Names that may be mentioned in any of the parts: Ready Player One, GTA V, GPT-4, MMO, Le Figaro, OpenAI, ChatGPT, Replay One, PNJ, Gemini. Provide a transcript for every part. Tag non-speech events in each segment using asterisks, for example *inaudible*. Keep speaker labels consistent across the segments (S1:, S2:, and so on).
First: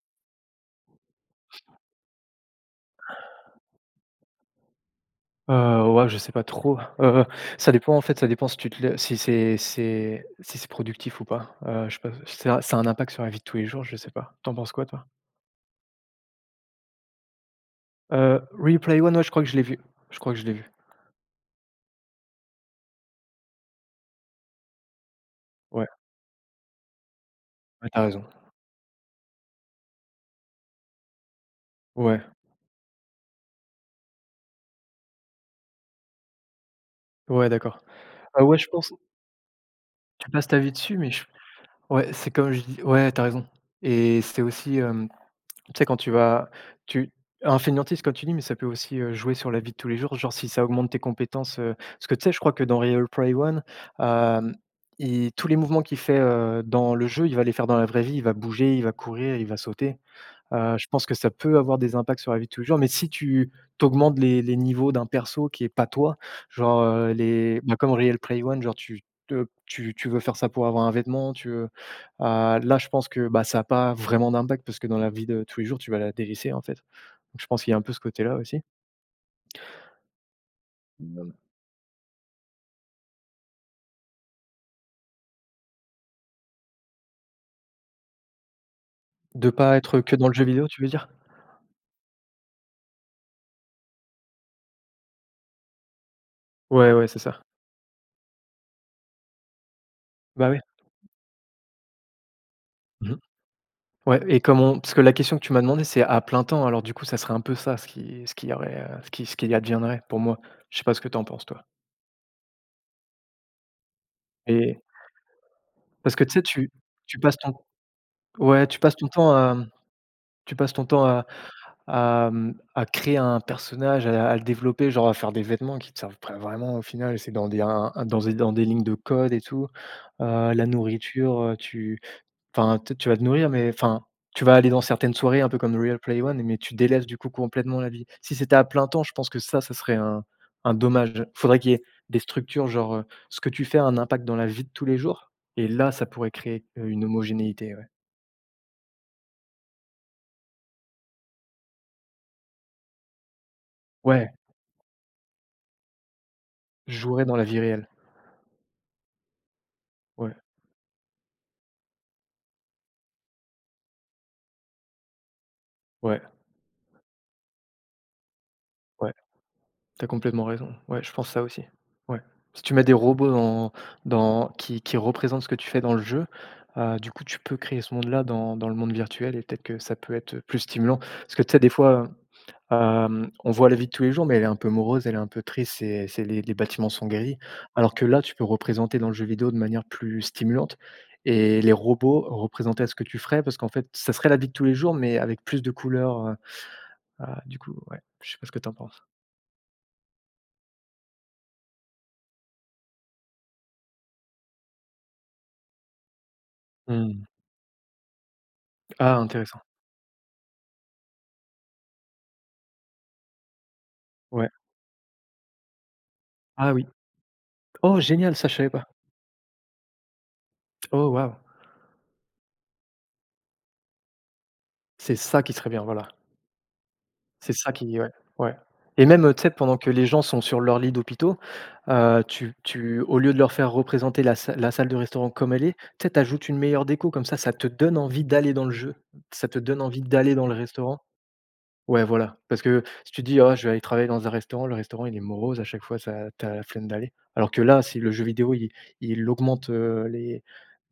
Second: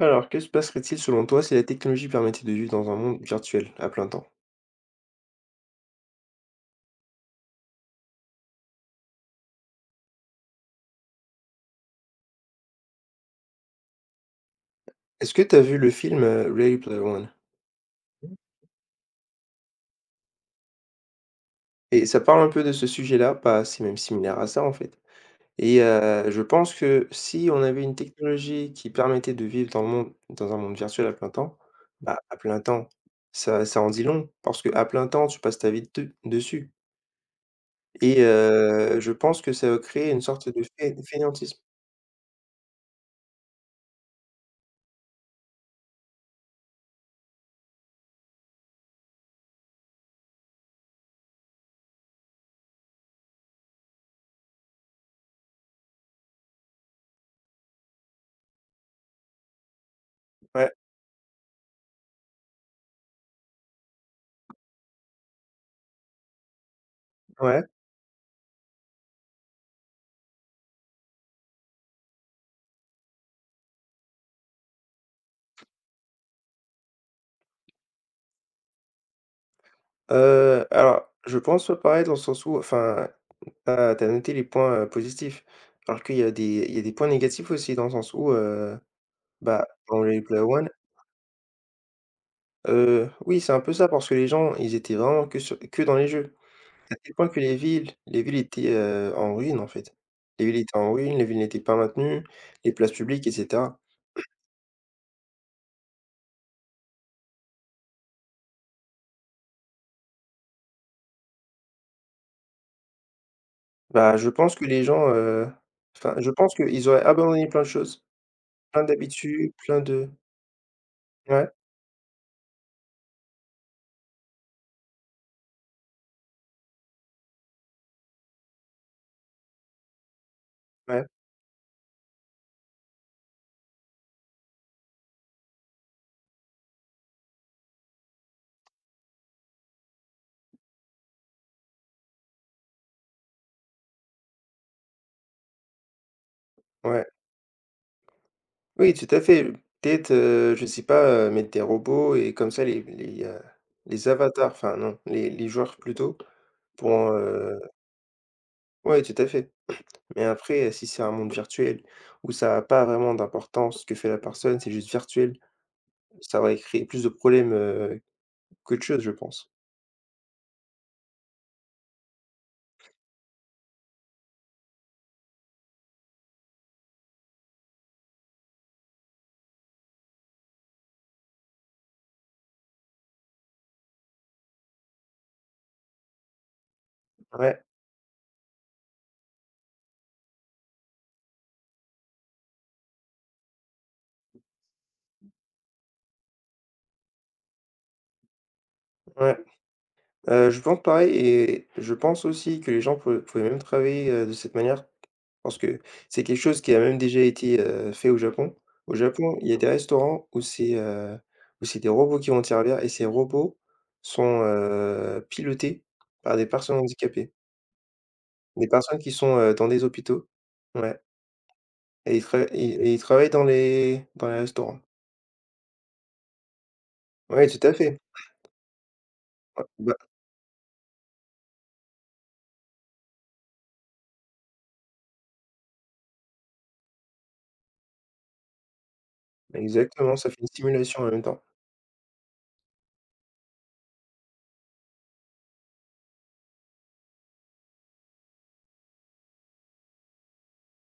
S1: Alors, que se passerait-il selon toi si la technologie permettait de vivre dans un monde virtuel à plein temps?
S2: Ouais, je sais pas trop, ça dépend en fait, ça dépend si tu te lè si c'est si c'est productif ou pas, je sais pas, ça a un impact sur la vie de tous les jours, je sais pas. T'en penses quoi toi?
S1: Est-ce que tu as vu le film Ready Player One?
S2: Replay One, ouais, je crois que je l'ai vu, je crois que je l'ai vu.
S1: Et ça parle un peu de ce sujet-là, pas c'est même similaire à ça en fait. Et
S2: Ouais,
S1: je pense que si on avait
S2: ouais,
S1: une
S2: tu raison.
S1: technologie qui permettait de vivre dans le monde, dans un monde virtuel à plein temps, bah
S2: Ouais,
S1: à plein temps, ça en dit long, parce que à plein temps, tu passes ta vie dessus.
S2: ouais, d'accord.
S1: Et
S2: Ah ouais, je pense,
S1: je pense que ça va créer une
S2: tu
S1: sorte
S2: passes ta
S1: de
S2: vie dessus mais je
S1: fainéantisme.
S2: ouais, c'est comme je dis ouais, t'as raison et c'est aussi, tu sais, quand tu vas tu un fainéantise comme tu dis, mais ça peut aussi, jouer sur la vie de tous les jours, genre si ça augmente tes compétences, parce que tu sais, je crois que dans Real Play One, hem, il tous les mouvements qu'il fait, dans le jeu, il va les faire dans la vraie vie, il va bouger, il va courir, il va sauter.
S1: Ouais,
S2: Je pense que ça peut avoir des impacts sur la vie de tous les jours, mais si tu augmentes les niveaux d'un perso qui est pas toi, genre, les
S1: ouais.
S2: bah, comme Real Play One, genre tu te tu tu veux faire ça pour avoir un vêtement, tu veux, là, je pense que, bah, ça a pas vraiment d'impact parce que dans la vie de tous les jours, tu vas la délaisser, en fait. Donc je pense qu'il y a un peu ce côté-là aussi.
S1: Alors,
S2: Mmh.
S1: je pense pas pareil dans le sens où, enfin, ah, tu as noté les points, positifs. Alors qu'il y a des points négatifs aussi dans le sens où,
S2: De
S1: bah,
S2: pas être
S1: dans
S2: que
S1: les
S2: dans le
S1: Player
S2: jeu
S1: One,
S2: vidéo, tu veux dire?
S1: oui, c'est un peu ça parce que les gens, ils étaient vraiment que sur que dans les jeux.
S2: Ouais,
S1: À
S2: ouais,
S1: tel
S2: c'est
S1: point que
S2: ça.
S1: les villes étaient, en ruine, en fait. Les
S2: Bah,
S1: villes
S2: oui.
S1: étaient en ruine, les villes n'étaient pas maintenues, les places
S2: Mmh.
S1: publiques et cetera.
S2: Ouais, et comment parce que la question que tu m'as demandé, c'est à plein temps, alors du coup, ça serait un peu ça ce qui y aurait, ce qui adviendrait pour moi. Je sais pas ce que tu en penses toi?
S1: Bah, je pense que
S2: Et
S1: les gens, enfin,
S2: Parce que
S1: je
S2: tu sais,
S1: pense
S2: tu
S1: qu'ils auraient
S2: tu passes
S1: abandonné
S2: ton
S1: plein de choses,
S2: ouais, tu
S1: plein
S2: passes ton temps
S1: d'habitudes,
S2: à,
S1: plein de
S2: tu passes ton temps à
S1: ouais,
S2: à, mmh, à créer un personnage, à le développer, genre à faire des vêtements qui te servent pas vraiment au final, c'est dans des un dans des lignes de code et tout. La
S1: ouais,
S2: nourriture, tu enfin, tu vas te nourrir, mais enfin, tu vas aller dans certaines soirées un peu comme Real Play One, mais tu délaisses du coup complètement la vie. Si c'était à plein temps, je pense que ça serait un dommage. Faudrait qu'il y ait des structures, genre, ce que tu fais a un impact dans la vie de tous les jours et là, ça pourrait créer, une
S1: ouais.
S2: homogénéité, ouais.
S1: Oui, tout à fait. Peut-être, je sais pas, mettre des robots et comme ça les les
S2: Ouais,
S1: avatars, enfin non, les joueurs plutôt. Pour,
S2: je jouerais dans la vie
S1: heu
S2: réelle.
S1: ouais, tout à fait. Mais
S2: Ouais,
S1: après, si c'est un monde virtuel où ça n'a pas vraiment d'importance ce que fait la personne, c'est juste virtuel,
S2: ouais,
S1: ça va créer plus de problèmes, qu'autre chose, je
S2: ouais.
S1: pense.
S2: T'as complètement raison. Ouais, je pense ça aussi. Ouais. Si tu mets des robots dans qui représentent ce que tu fais dans le jeu, du coup, tu peux créer ce monde-là dans le monde virtuel et peut-être que ça peut être, plus stimulant. Parce que tu sais, des fois, on voit la vie de tous les jours, mais elle est un peu morose, elle est un peu triste, et c'est les bâtiments sont gris.
S1: Ouais,
S2: Alors que là, tu peux représenter dans le jeu vidéo de manière plus stimulante et les robots représenter à ce que tu ferais parce qu'en fait, ça serait la vie de tous les jours, mais avec plus de couleurs, du coup, ouais. Je sais pas ce que tu en penses?
S1: ouais. Je pense pareil et je pense aussi que les gens pouvaient même travailler, de cette manière. Parce que c'est quelque chose qui a même déjà
S2: Mmh.
S1: été, fait au Japon. Au
S2: Ah,
S1: Japon, il y a
S2: intéressant.
S1: des restaurants où c'est des robots qui vont te servir et ces robots sont,
S2: Ouais.
S1: pilotés par des
S2: Ah,
S1: personnes
S2: oui.
S1: handicapées.
S2: Oh génial, ça je
S1: Des
S2: savais pas.
S1: personnes qui sont, dans des hôpitaux. Ouais,
S2: Oh waouh.
S1: et ils travaillent dans les restaurants.
S2: C'est ça qui serait bien, voilà.
S1: Oui,
S2: C'est
S1: tout à
S2: ça
S1: fait.
S2: qui ouais, ouais. Et même, tu sais, pendant que
S1: Bah,
S2: les gens sont sur leur lit d'hôpitaux, tu au lieu de leur faire représenter la salle de restaurant comme elle est, tu sais, tu une meilleure déco comme ça te donne envie d'aller dans le jeu. Ça te donne envie
S1: exactement, ça
S2: d'aller
S1: fait une
S2: dans le restaurant.
S1: simulation en même temps.
S2: Ouais, voilà, parce que si tu dis: «Ah, je vais aller travailler dans un restaurant», le restaurant, il est morose, à chaque fois, ça t'as la flemme d'aller. Alors que là, si le jeu vidéo, il augmente, les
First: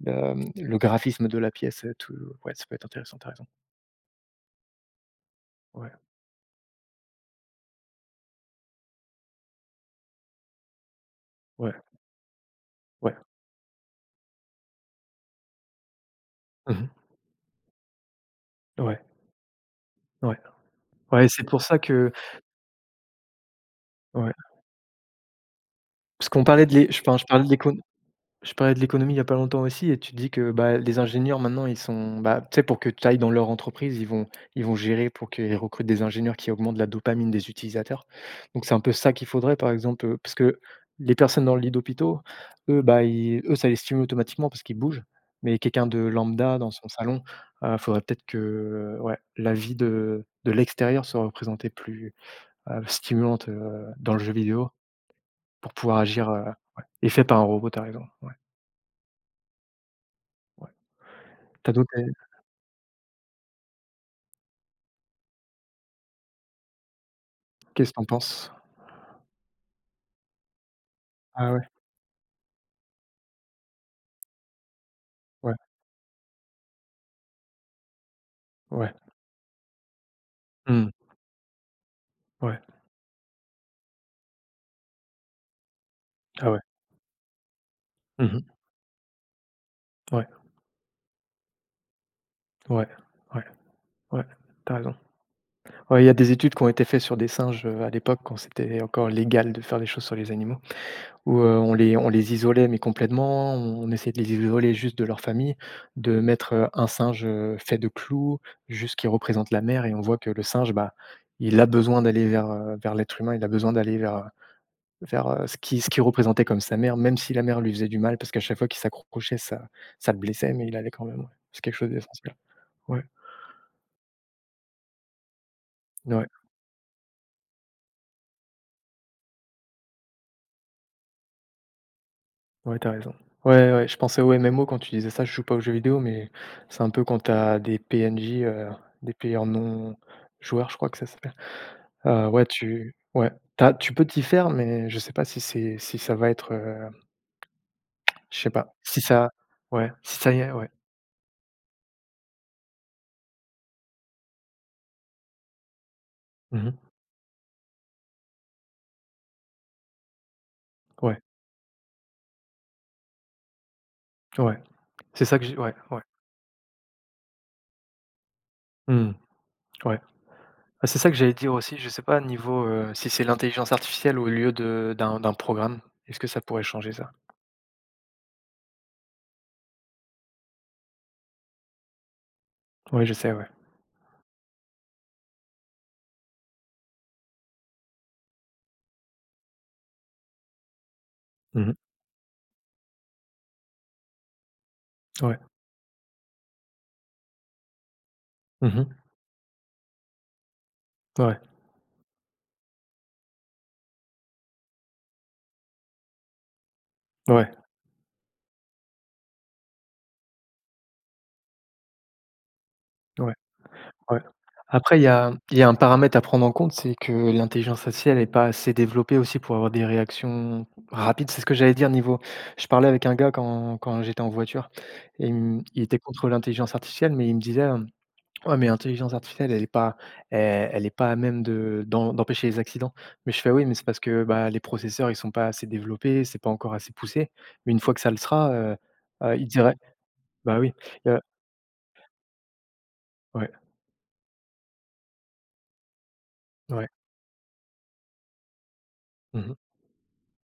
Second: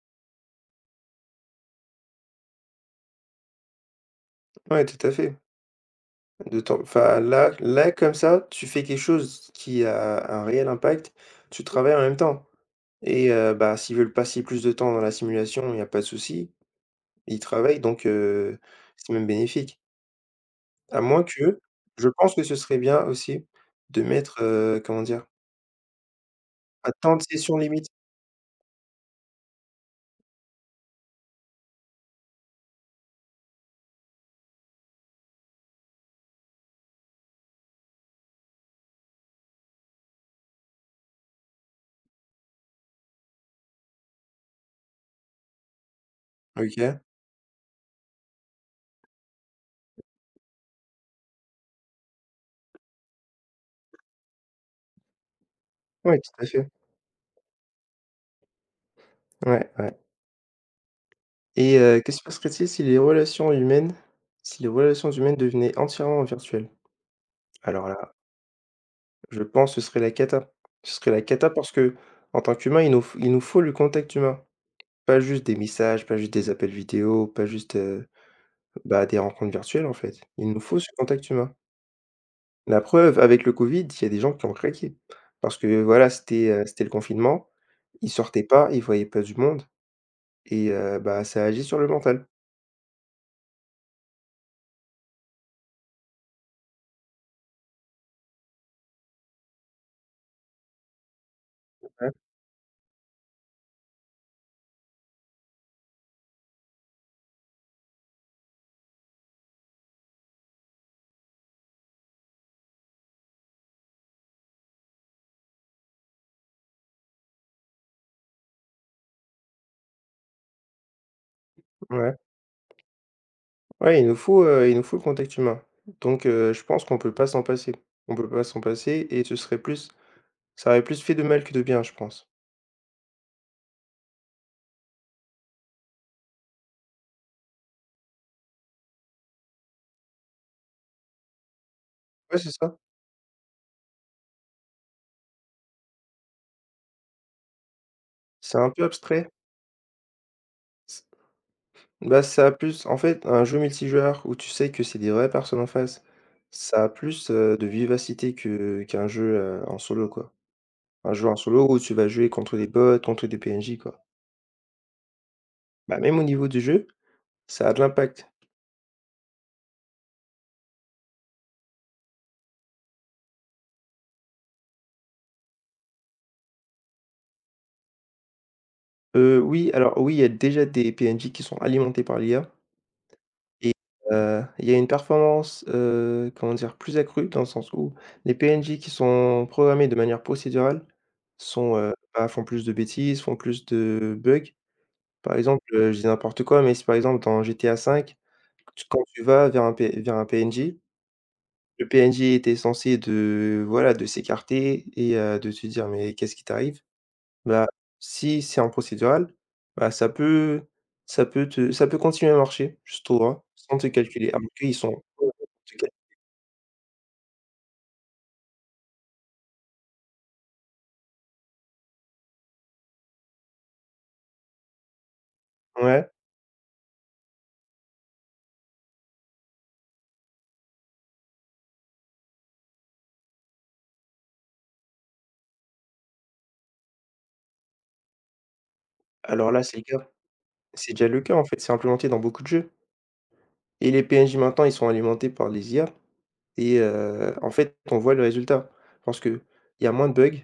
S2: hem, le graphisme de la pièce, tout ouais, ça peut être intéressant, tu as raison.
S1: Oui, tout à fait.
S2: Ouais,
S1: De temps enfin là là comme ça, tu fais quelque chose qui a un réel impact, tu
S2: ouais,
S1: travailles en même temps
S2: ouais.
S1: et bah, s'ils veulent passer plus de temps dans la simulation, il y a pas de souci,
S2: Mmh.
S1: ils travaillent donc
S2: Ouais,
S1: c'est même bénéfique.
S2: ouais,
S1: À moins
S2: ouais, c'est
S1: que
S2: pour ça
S1: je
S2: que
S1: pense que ce serait bien aussi de
S2: ouais,
S1: mettre, comment dire?
S2: parce qu'on parlait de l'é
S1: À
S2: je
S1: temps
S2: pen
S1: de
S2: je parlais de
S1: session
S2: l'éco
S1: limite.
S2: je parlais de l'économie il y a pas longtemps aussi et tu dis que, bah, les ingénieurs maintenant ils sont, bah, tu sais pour que tu ailles dans leur entreprise, ils vont gérer pour qu'ils recrutent des ingénieurs qui augmentent la dopamine des utilisateurs. Donc c'est un peu ça qu'il faudrait par exemple, parce que les personnes dans le lit d'hôpitaux, eux, bah, ils eux, ça les stimule automatiquement parce qu'ils bougent, mais quelqu'un de lambda dans son
S1: OK.
S2: salon, faudrait peut-être que, ouais, la vie de l'extérieur soit représentée plus, stimulante, dans le jeu vidéo pour pouvoir
S1: Ouais, tout
S2: agir,
S1: à fait.
S2: ouais et fait par un robot, par exemple.
S1: Ouais, ouais,
S2: Ouais. Tu
S1: et
S2: d'autres.
S1: qu'est-ce qui se passerait-il si les relations humaines devenaient entièrement virtuelles? Alors
S2: Qu'est-ce que t'en
S1: là,
S2: penses?
S1: je pense ce serait la cata. Ce serait la cata
S2: Ah ouais,
S1: parce que en tant qu'humain, il nous faut le contact humain. Pas juste
S2: ouais,
S1: des messages, pas juste des appels vidéo, pas juste,
S2: ouais,
S1: bah, des rencontres virtuelles, en fait. Il nous faut ce
S2: mmh,
S1: contact humain.
S2: ouais,
S1: La preuve, avec le covid, il y a des gens qui ont craqué parce que, voilà,
S2: ah ouais,
S1: c'était le confinement, ils
S2: mmh
S1: sortaient
S2: mh,
S1: pas, ils voyaient pas du monde
S2: ouais,
S1: et bah, ça agit sur le mental.
S2: ouais, ouais, ouais, tu as raison. Ouais, il y a des études qui ont été faites sur des singes, à l'époque quand c'était encore légal de faire des choses sur les animaux, où, on
S1: Ouais,
S2: les isolait mais complètement, on essayait de les isoler juste de leur famille, de mettre, un singe, fait de clous, juste qui représente la mère et on voit que le singe, bah, il a besoin d'aller vers, vers l'être humain, il a besoin d'aller vers, ce qu'il représentait comme sa mère, même si la mère lui faisait du mal, parce qu'à chaque fois qu'il s'accrochait, ça le blessait, mais il allait quand même, ouais. C'est quelque chose
S1: ouais.
S2: d'essentiel. Ouais,
S1: Ouais, il nous faut le contact humain donc
S2: ouais,
S1: je pense qu'on peut pas s'en passer. On peut pas s'en passer et ce serait plus ça aurait plus fait de mal que de bien, je pense.
S2: ouais, t'as raison. Ouais, ouais, je pensais aux MMO quand tu disais ça, je joue pas aux jeux vidéo, mais c'est un peu quand tu as des PNJ, des players non joueurs, je crois que ça s'appelle.
S1: Ouais,
S2: Ouais,
S1: c'est ça.
S2: tu ouais, t'as tu peux t'y faire, mais je sais pas si ça va être, je sais
S1: C'est un
S2: pas,
S1: peu
S2: si
S1: abstrait.
S2: ça ouais, si ça y est, ouais.
S1: C bah, ça a plus en fait, un jeu multijoueur où tu sais que c'est des vraies personnes en face,
S2: Mmh.
S1: ça a plus, de vivacité que qu'un jeu, en solo, quoi. Un
S2: Ouais,
S1: jeu en solo où tu vas jouer contre des bots, contre des PNJ, quoi.
S2: ouais. C'est ça que j'ai ouais,
S1: Bah,
S2: ouais.
S1: même au niveau du jeu, ça a de l'impact.
S2: Mmh, ouais. Ah, c'est ça que j'allais dire aussi, je sais pas niveau, si c'est l'intelligence artificielle au lieu de d'un programme, est-ce que ça pourrait changer ça?
S1: Oui, alors oui, il y a déjà des PNJ qui sont alimentés par l'IA.
S2: Oui, je sais, ouais.
S1: Et il y a une performance, comment dire? Plus accrue dans le sens où les PNJ qui sont programmés de manière procédurale
S2: Mmh
S1: sont,
S2: mh.
S1: bah, font plus de bêtises, font plus de bugs. Par
S2: Ouais.
S1: exemple, je dis n'importe quoi, mais si par exemple dans GTA V,
S2: Mmh.
S1: tu quand tu vas vers un P vers un PNJ,
S2: Ouais.
S1: le PNJ était censé de voilà, de s'écarter et de te dire: «Mais qu'est-ce qui t'arrive?»
S2: Ouais.
S1: Bah, si c'est en procédural, bah, ça peut continuer à marcher, juste au
S2: Ouais.
S1: droit, sans te
S2: Ouais.
S1: calculer. Alors qu'ils
S2: Après
S1: sont
S2: il y a un
S1: *unintelligible*
S2: paramètre à prendre en compte, c'est que l'intelligence artificielle n'est pas assez développée aussi pour avoir des réactions rapides. C'est ce que j'allais dire niveau je parlais avec un gars quand j'étais en voiture et il était
S1: ouais,
S2: contre l'intelligence artificielle, mais il me disait, ouais, mais l'intelligence artificielle, elle est pas à même de d'en d'empêcher les accidents. Mais je fais: «Oui, mais c'est parce que, bah, les processeurs, ils sont pas assez développés, c'est pas encore assez poussé». Mais une fois que ça le sera, ils
S1: alors là,
S2: diraient
S1: c'est le cas.
S2: bah, oui,
S1: C'est déjà
S2: heu,
S1: le cas, en fait, c'est implémenté dans beaucoup de jeux
S2: ouais,
S1: et les PNJ maintenant, ils sont alimentés par les IA et
S2: ouais,
S1: en fait, on voit le résultat. Parce pense qu'il
S2: mmh
S1: y a moins de bugs,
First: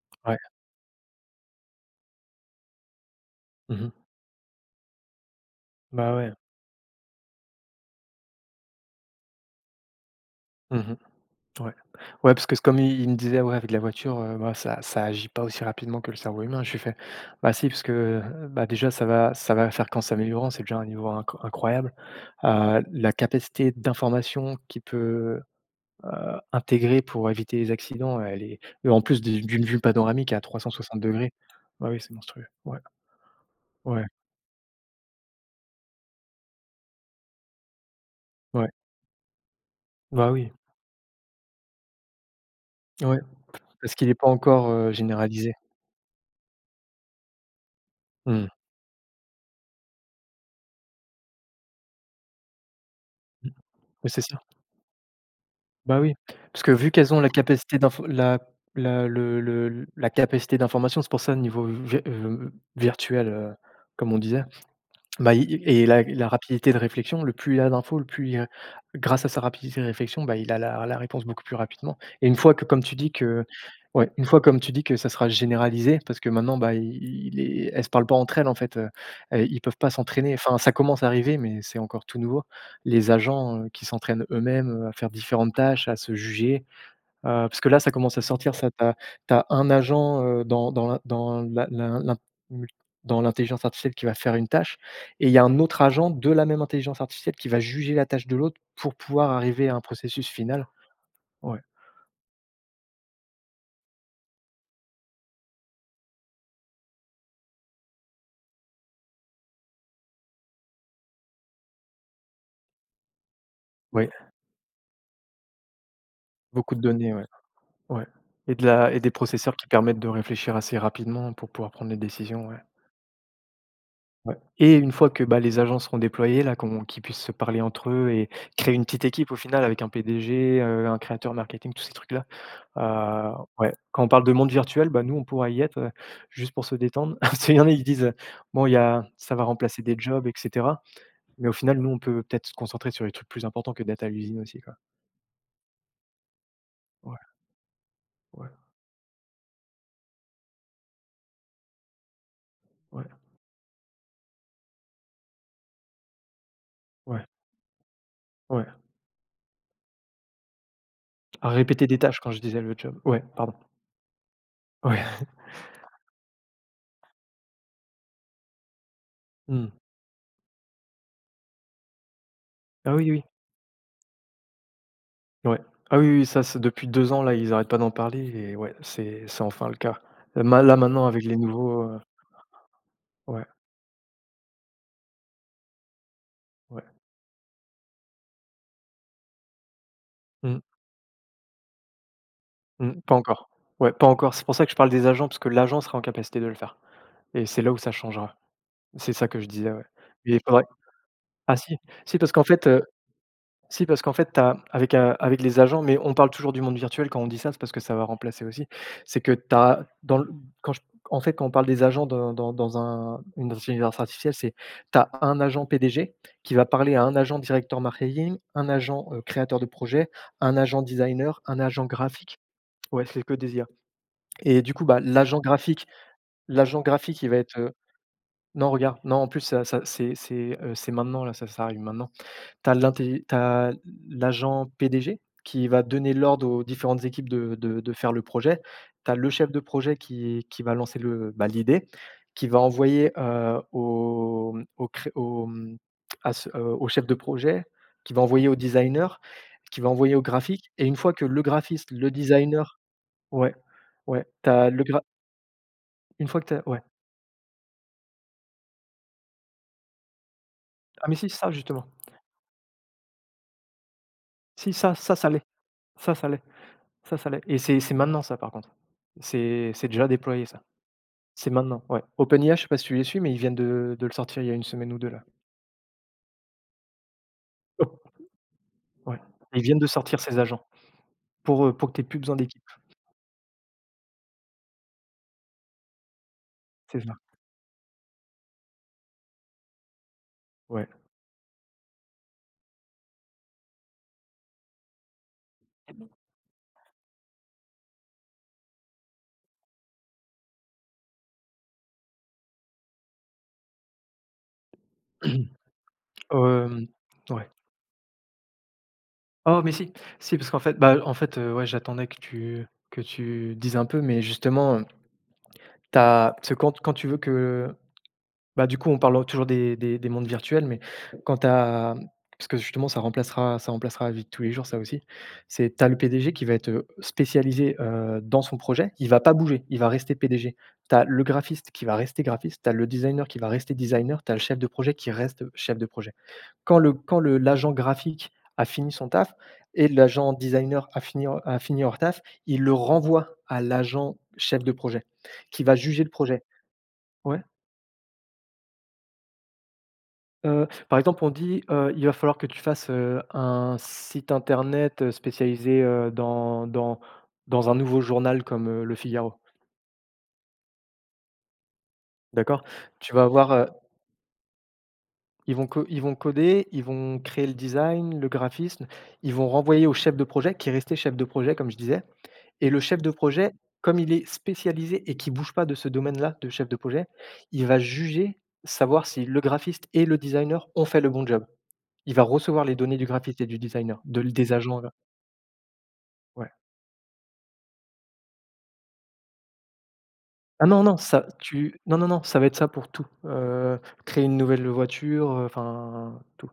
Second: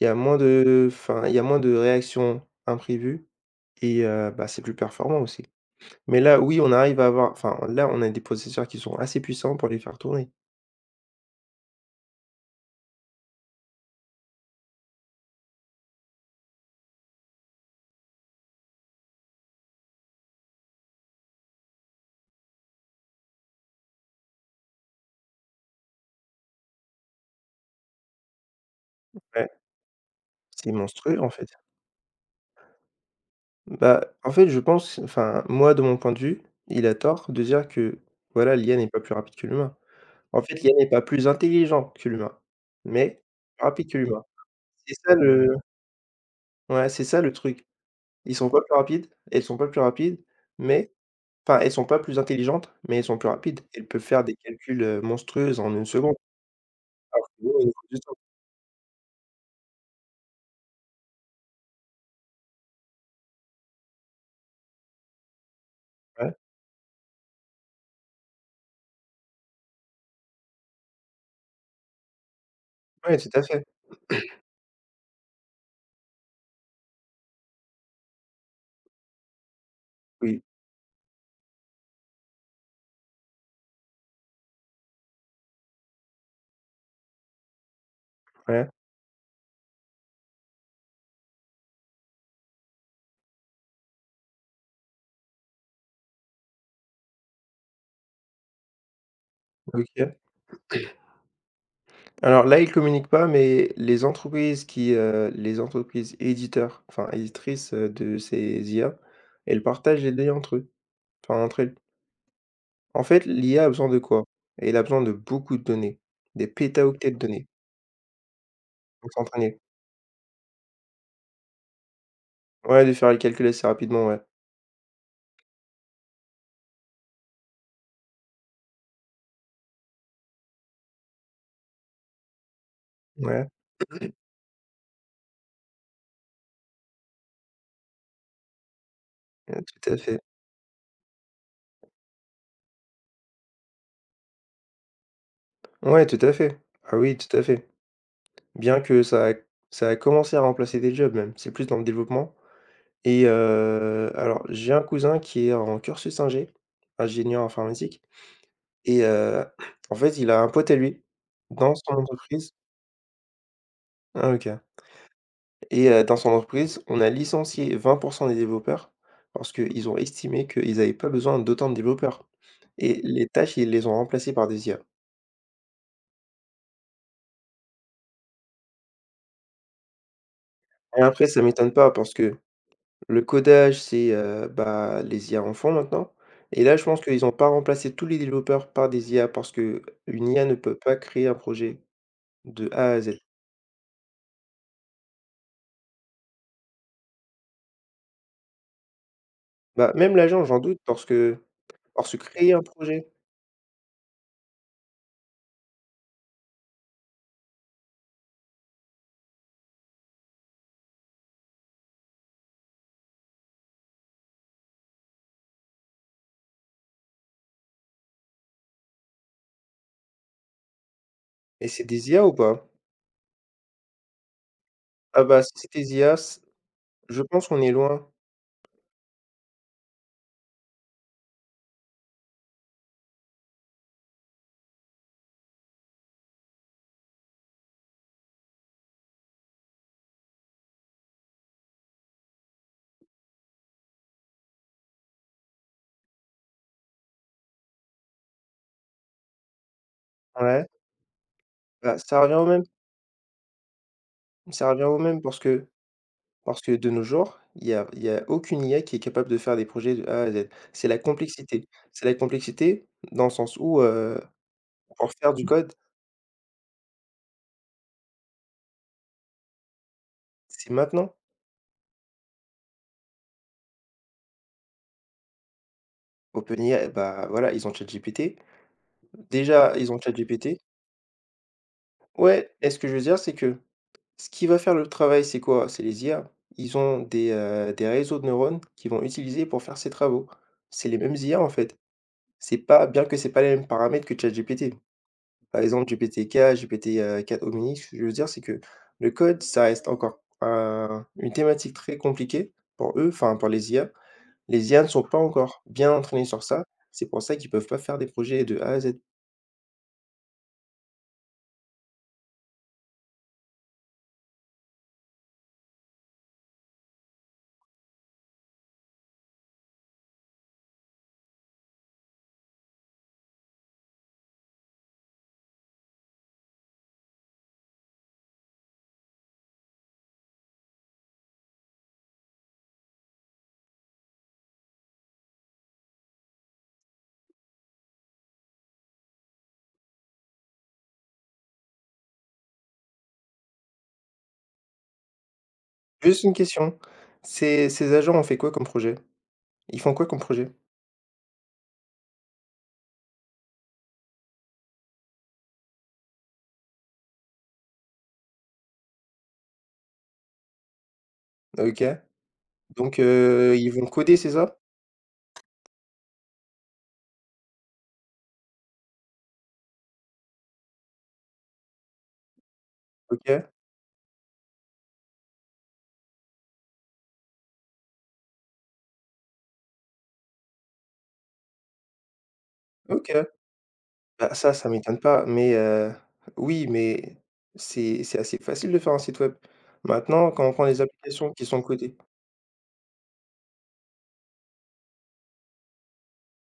S1: il y a moins
S2: ouais,
S1: de enfin, il y a moins de réactions imprévues
S2: mmh
S1: et bah, c'est plus performant aussi.
S2: bah,
S1: Mais
S2: ouais,
S1: là, oui, on arrive à avoir enfin, là, on a des processeurs qui sont assez puissants pour les faire tourner.
S2: mmh ouais. Ouais, parce que c'est comme il me disait: «Ouais, avec la voiture, bah, ça agit pas aussi rapidement que le cerveau humain». Je lui fais: «Bah, si, parce que, bah, déjà, ça va faire qu'en s'améliorant, c'est déjà un niveau incroyable». La capacité d'information qui peut intégrée pour éviter les accidents, elle est et en plus d'une
S1: Ouais.
S2: d'une vue panoramique à trois cent
S1: C'est
S2: soixante
S1: monstrueux, en
S2: degrés.
S1: fait.
S2: Bah, oui, c'est monstrueux. Ouais,
S1: Bah,
S2: ouais,
S1: en fait, je pense enfin, moi, de mon point de vue, il a tort de dire que, voilà,
S2: ouais,
S1: l'IA n'est pas plus rapide que l'humain.
S2: bah,
S1: En
S2: oui,
S1: fait, l'IA n'est pas plus intelligent que l'humain,
S2: ouais,
S1: mais plus rapide
S2: parce
S1: que
S2: qu'il est
S1: l'humain.
S2: pas encore,
S1: C'est ça le
S2: généralisé.
S1: Ouais, c'est ça le truc. Ils
S2: Mmh.
S1: sont pas plus rapides, elles sont pas plus rapides, mais enfin, elles sont pas plus intelligentes, mais elles sont plus rapides. Elles peuvent
S2: Mais c'est
S1: faire des
S2: ça.
S1: calculs, monstrueux en une
S2: Bah, oui,
S1: seconde.
S2: parce que vu qu'elles ont
S1: Alors
S2: la
S1: que nous, il nous
S2: capacité
S1: faut du
S2: d'info
S1: temps.
S2: la la le la capacité d'information, c'est pour ça niveau vi virtuel, comme on disait. Bah, i et la
S1: Ouais,
S2: rapidité de réflexion, le plus il a d'infos, le plus il, grâce à sa rapidité de réflexion, bah, il a la réponse beaucoup plus rapidement et une fois que comme tu dis
S1: ouais, tout à
S2: que
S1: fait.
S2: ouais, une fois comme tu dis que ça sera généralisé parce que maintenant, bah, il i les elles se parlent pas entre elles en fait, elles ils peuvent pas s'entraîner.
S1: Oui,
S2: Enfin, ça commence à arriver, mais c'est encore tout nouveau. Les agents, qui s'entraînent eux-mêmes, à faire différentes tâches, à se juger. Parce que là, ça commence à sortir
S1: ouais,
S2: ça. Tu as un agent, dans dans l'in dans la l'in l'in mul dans l'intelligence artificielle qui va faire une tâche et il y a un autre agent de la même intelligence artificielle qui va juger la tâche de l'autre pour pouvoir arriver à un
S1: OK.
S2: processus final. Ouais,
S1: Alors là, ils communiquent pas, mais les entreprises éditeurs, enfin éditrices, de ces IA, elles partagent les données entre eux, enfin entre elles. En fait, l'IA a besoin de
S2: ouais,
S1: quoi? Elle a besoin de beaucoup de données, des
S2: beaucoup de
S1: pétaoctets
S2: données,
S1: de
S2: ouais,
S1: données
S2: ouais, et de la et
S1: pour
S2: des processeurs
S1: s'entraîner.
S2: qui permettent de réfléchir assez rapidement pour pouvoir prendre les décisions, ouais,
S1: Ouais, de faire les calculs assez rapidement, ouais.
S2: ouais, et une fois que, bah, les agents seront déployés là, qu'ils puissent se parler entre eux et créer une petite équipe au final avec un PDG, un créateur marketing, tous ces trucs-là. Heu,
S1: Ouais,
S2: ouais, quand on parle de monde virtuel, bah, nous, on pourra y être, juste pour se détendre. *laughs* Parce qu'il y en a, ils disent, «Bon, il y a ça va remplacer
S1: tout
S2: des
S1: à fait.
S2: jobs et cetera», mais au final, nous, on peut peut-être se concentrer sur les trucs plus importants que d'être à l'usine aussi, quoi.
S1: Ouais, tout à fait. Ah oui,
S2: Ouais,
S1: tout à fait.
S2: ouais,
S1: Bien que ça a commencé à remplacer des jobs même, c'est plus dans le développement
S2: ouais,
S1: et alors j'ai un cousin qui est en cursus
S2: ouais,
S1: ingénieur informatique.
S2: ouais.
S1: Et en fait, il a un pote à lui,
S2: À
S1: dans
S2: répéter
S1: son
S2: des tâches quand je
S1: entreprise,
S2: disais le job. Ouais, pardon.
S1: ah, OK,
S2: Ouais.
S1: et dans son entreprise, on a licencié 20% des développeurs parce
S2: Mmh.
S1: qu'ils ont estimé qu'ils avaient pas besoin d'autant de développeurs
S2: Ah
S1: et
S2: oui, oui.
S1: les tâches, ils les ont remplacées par des IA.
S2: Ouais. Ah oui, oui, ça, c'est depuis 2 ans, là, ils n'arrêtent pas d'en parler, et ouais, c'est enfin le cas. Là, ma là,
S1: Et
S2: maintenant, avec
S1: après,
S2: les
S1: ça m'étonne
S2: nouveaux,
S1: pas parce que le
S2: ouais,
S1: codage, c'est, bah, les IA en font maintenant et là, je
S2: ouais.
S1: pense qu'ils ont pas remplacé tous les développeurs par des IA parce que qu'une IA ne
S2: Mmh.
S1: peut pas créer un projet de A à
S2: Mmh, pas
S1: Z.
S2: encore. Ouais, pas encore. C'est pour ça que je parle des agents, parce que l'agent sera en capacité de le faire et c'est là où ça changera. C'est ça que je disais, ouais.
S1: Bah, même
S2: Mais il
S1: l'agent, j'en
S2: faudrait.
S1: doute parce que
S2: Ah si,
S1: alors se
S2: si parce qu'en
S1: créer un
S2: fait,
S1: projet
S2: si parce qu'en fait t'as avec, avec les agents, mais on parle toujours du monde virtuel quand on dit ça, c'est parce que ça va remplacer aussi. C'est que t'as dans le quand je En fait, quand on parle des agents dans dans dans un une intelligence artificielle, c'est, t'as un agent PDG qui va parler à un agent directeur marketing, un agent, créateur de projet, un agent designer, un
S1: et c'est
S2: agent
S1: des IA ou
S2: graphique.
S1: pas?
S2: Ouais, c'est que des, et du coup, bah,
S1: Ah bah, si c'est des IA, c
S2: l'agent
S1: je
S2: graphique, il va
S1: pense
S2: être,
S1: qu'on est loin.
S2: non, regarde, non, en plus ça, c'est maintenant là, ça arrive maintenant. Tu as l'agent PDG qui va donner l'ordre aux différentes équipes de faire le projet. Tu as le chef de projet qui va lancer l'idée, qui va envoyer, au, mmh, au cré au, mmh, au chef de projet, qui va envoyer au designer, qui va envoyer au
S1: Ouais,
S2: graphique, et une fois que le graphiste,
S1: bah,
S2: le designer, ouais, ouais, tu
S1: ça
S2: as
S1: revient
S2: le
S1: au
S2: gra
S1: même parce que
S2: une fois que
S1: parce
S2: tu
S1: que
S2: ouais.
S1: de nos jours, il y a aucune IA qui est capable de faire des projets de A à Z. C'est la
S2: Ah mais si, ça
S1: complexité.
S2: justement.
S1: C'est la complexité dans le sens où,
S2: Si, ça
S1: pour
S2: ça ça
S1: faire du
S2: l'est.
S1: code,
S2: Ça l'est. Ça l'est et c'est maintenant ça par contre. C'est déjà déployé ça.
S1: c'est maintenant.
S2: C'est maintenant, ouais. OpenAI, je sais pas si tu les suis, mais ils viennent de le sortir il y a une semaine ou deux là.
S1: OpenAI, bah, voilà, ils ont ChatGPT.
S2: Ouais. Ils
S1: Déjà,
S2: viennent de
S1: ils ont
S2: sortir ces
S1: ChatGPT.
S2: agents pour que tu aies plus besoin
S1: Ouais,
S2: d'équipe.
S1: et ce que je veux dire, c'est que ce qui va faire le travail, c'est quoi? C'est les IA. Ils ont
S2: C'est ça,
S1: des réseaux de neurones qu'ils vont utiliser pour faire ces travaux.
S2: ouais.
S1: C'est les mêmes IA, en fait. C'est pas bien que c'est pas les mêmes paramètres que ChatGPT. Par exemple, GPT-4, GPT, 4 Gemini, ce que je veux dire, c'est que le code, ça reste encore un une thématique très compliquée pour eux, enfin, pour les IA. Les IA ne sont pas encore bien entraînées
S2: *clears throat*
S1: sur ça.
S2: Hem,
S1: C'est pour ça
S2: ouais.
S1: qu'ils peuvent pas faire des projets de A à Z.
S2: Oh mais si, si parce qu'en fait, bah, en fait, ouais, j'attendais que tu dises un peu, mais justement, t'as as parce que quand quand tu veux que. Bah, du coup, on parle toujours des mondes virtuels, mais quand tu as, parce que justement, ça remplacera la vie de tous les jours, ça aussi. C'est, tu as le PDG qui va être, spécialisé, dans son projet, il va pas bouger, il va rester PDG. Tu as le graphiste qui va rester graphiste, tu as le designer qui va rester designer, tu as le chef de projet qui reste chef de projet. Quand le l'agent graphique a fini son taf et l'agent designer a fini leur taf, il le renvoie à l'agent chef de projet qui va juger le
S1: Juste une
S2: projet.
S1: question,
S2: Ouais.
S1: ces agents ont fait quoi comme projet? Ils font quoi comme projet?
S2: Par exemple, on dit, «Il va falloir que tu fasses, un site internet, spécialisé, dans un nouveau journal comme, Le Figaro»,
S1: OK.
S2: d'accord?
S1: Donc
S2: Tu vas avoir,
S1: ils vont coder, c'est ça?
S2: ils vont coder, ils vont créer le design, le graphisme, ils vont renvoyer au chef de projet qui est resté chef de projet comme je disais, et le chef de
S1: OK,
S2: projet, comme il est spécialisé et qui ne bouge pas de ce domaine-là de chef de projet, il va juger, savoir si le graphiste et le designer ont fait le bon job. Il va recevoir les données du
S1: OK.
S2: graphiste et du designer, de
S1: Bah,
S2: l des
S1: ça
S2: agents.
S1: m'étonne pas, mais
S2: Ouais.
S1: oui, mais c'est assez facile de faire un site web. Maintenant, quand on prend
S2: Ah
S1: les
S2: non, non, ça,
S1: applications qui sont
S2: tu
S1: codées
S2: non, non, non, ça va être ça pour tout, créer une nouvelle voiture, enfin, tout.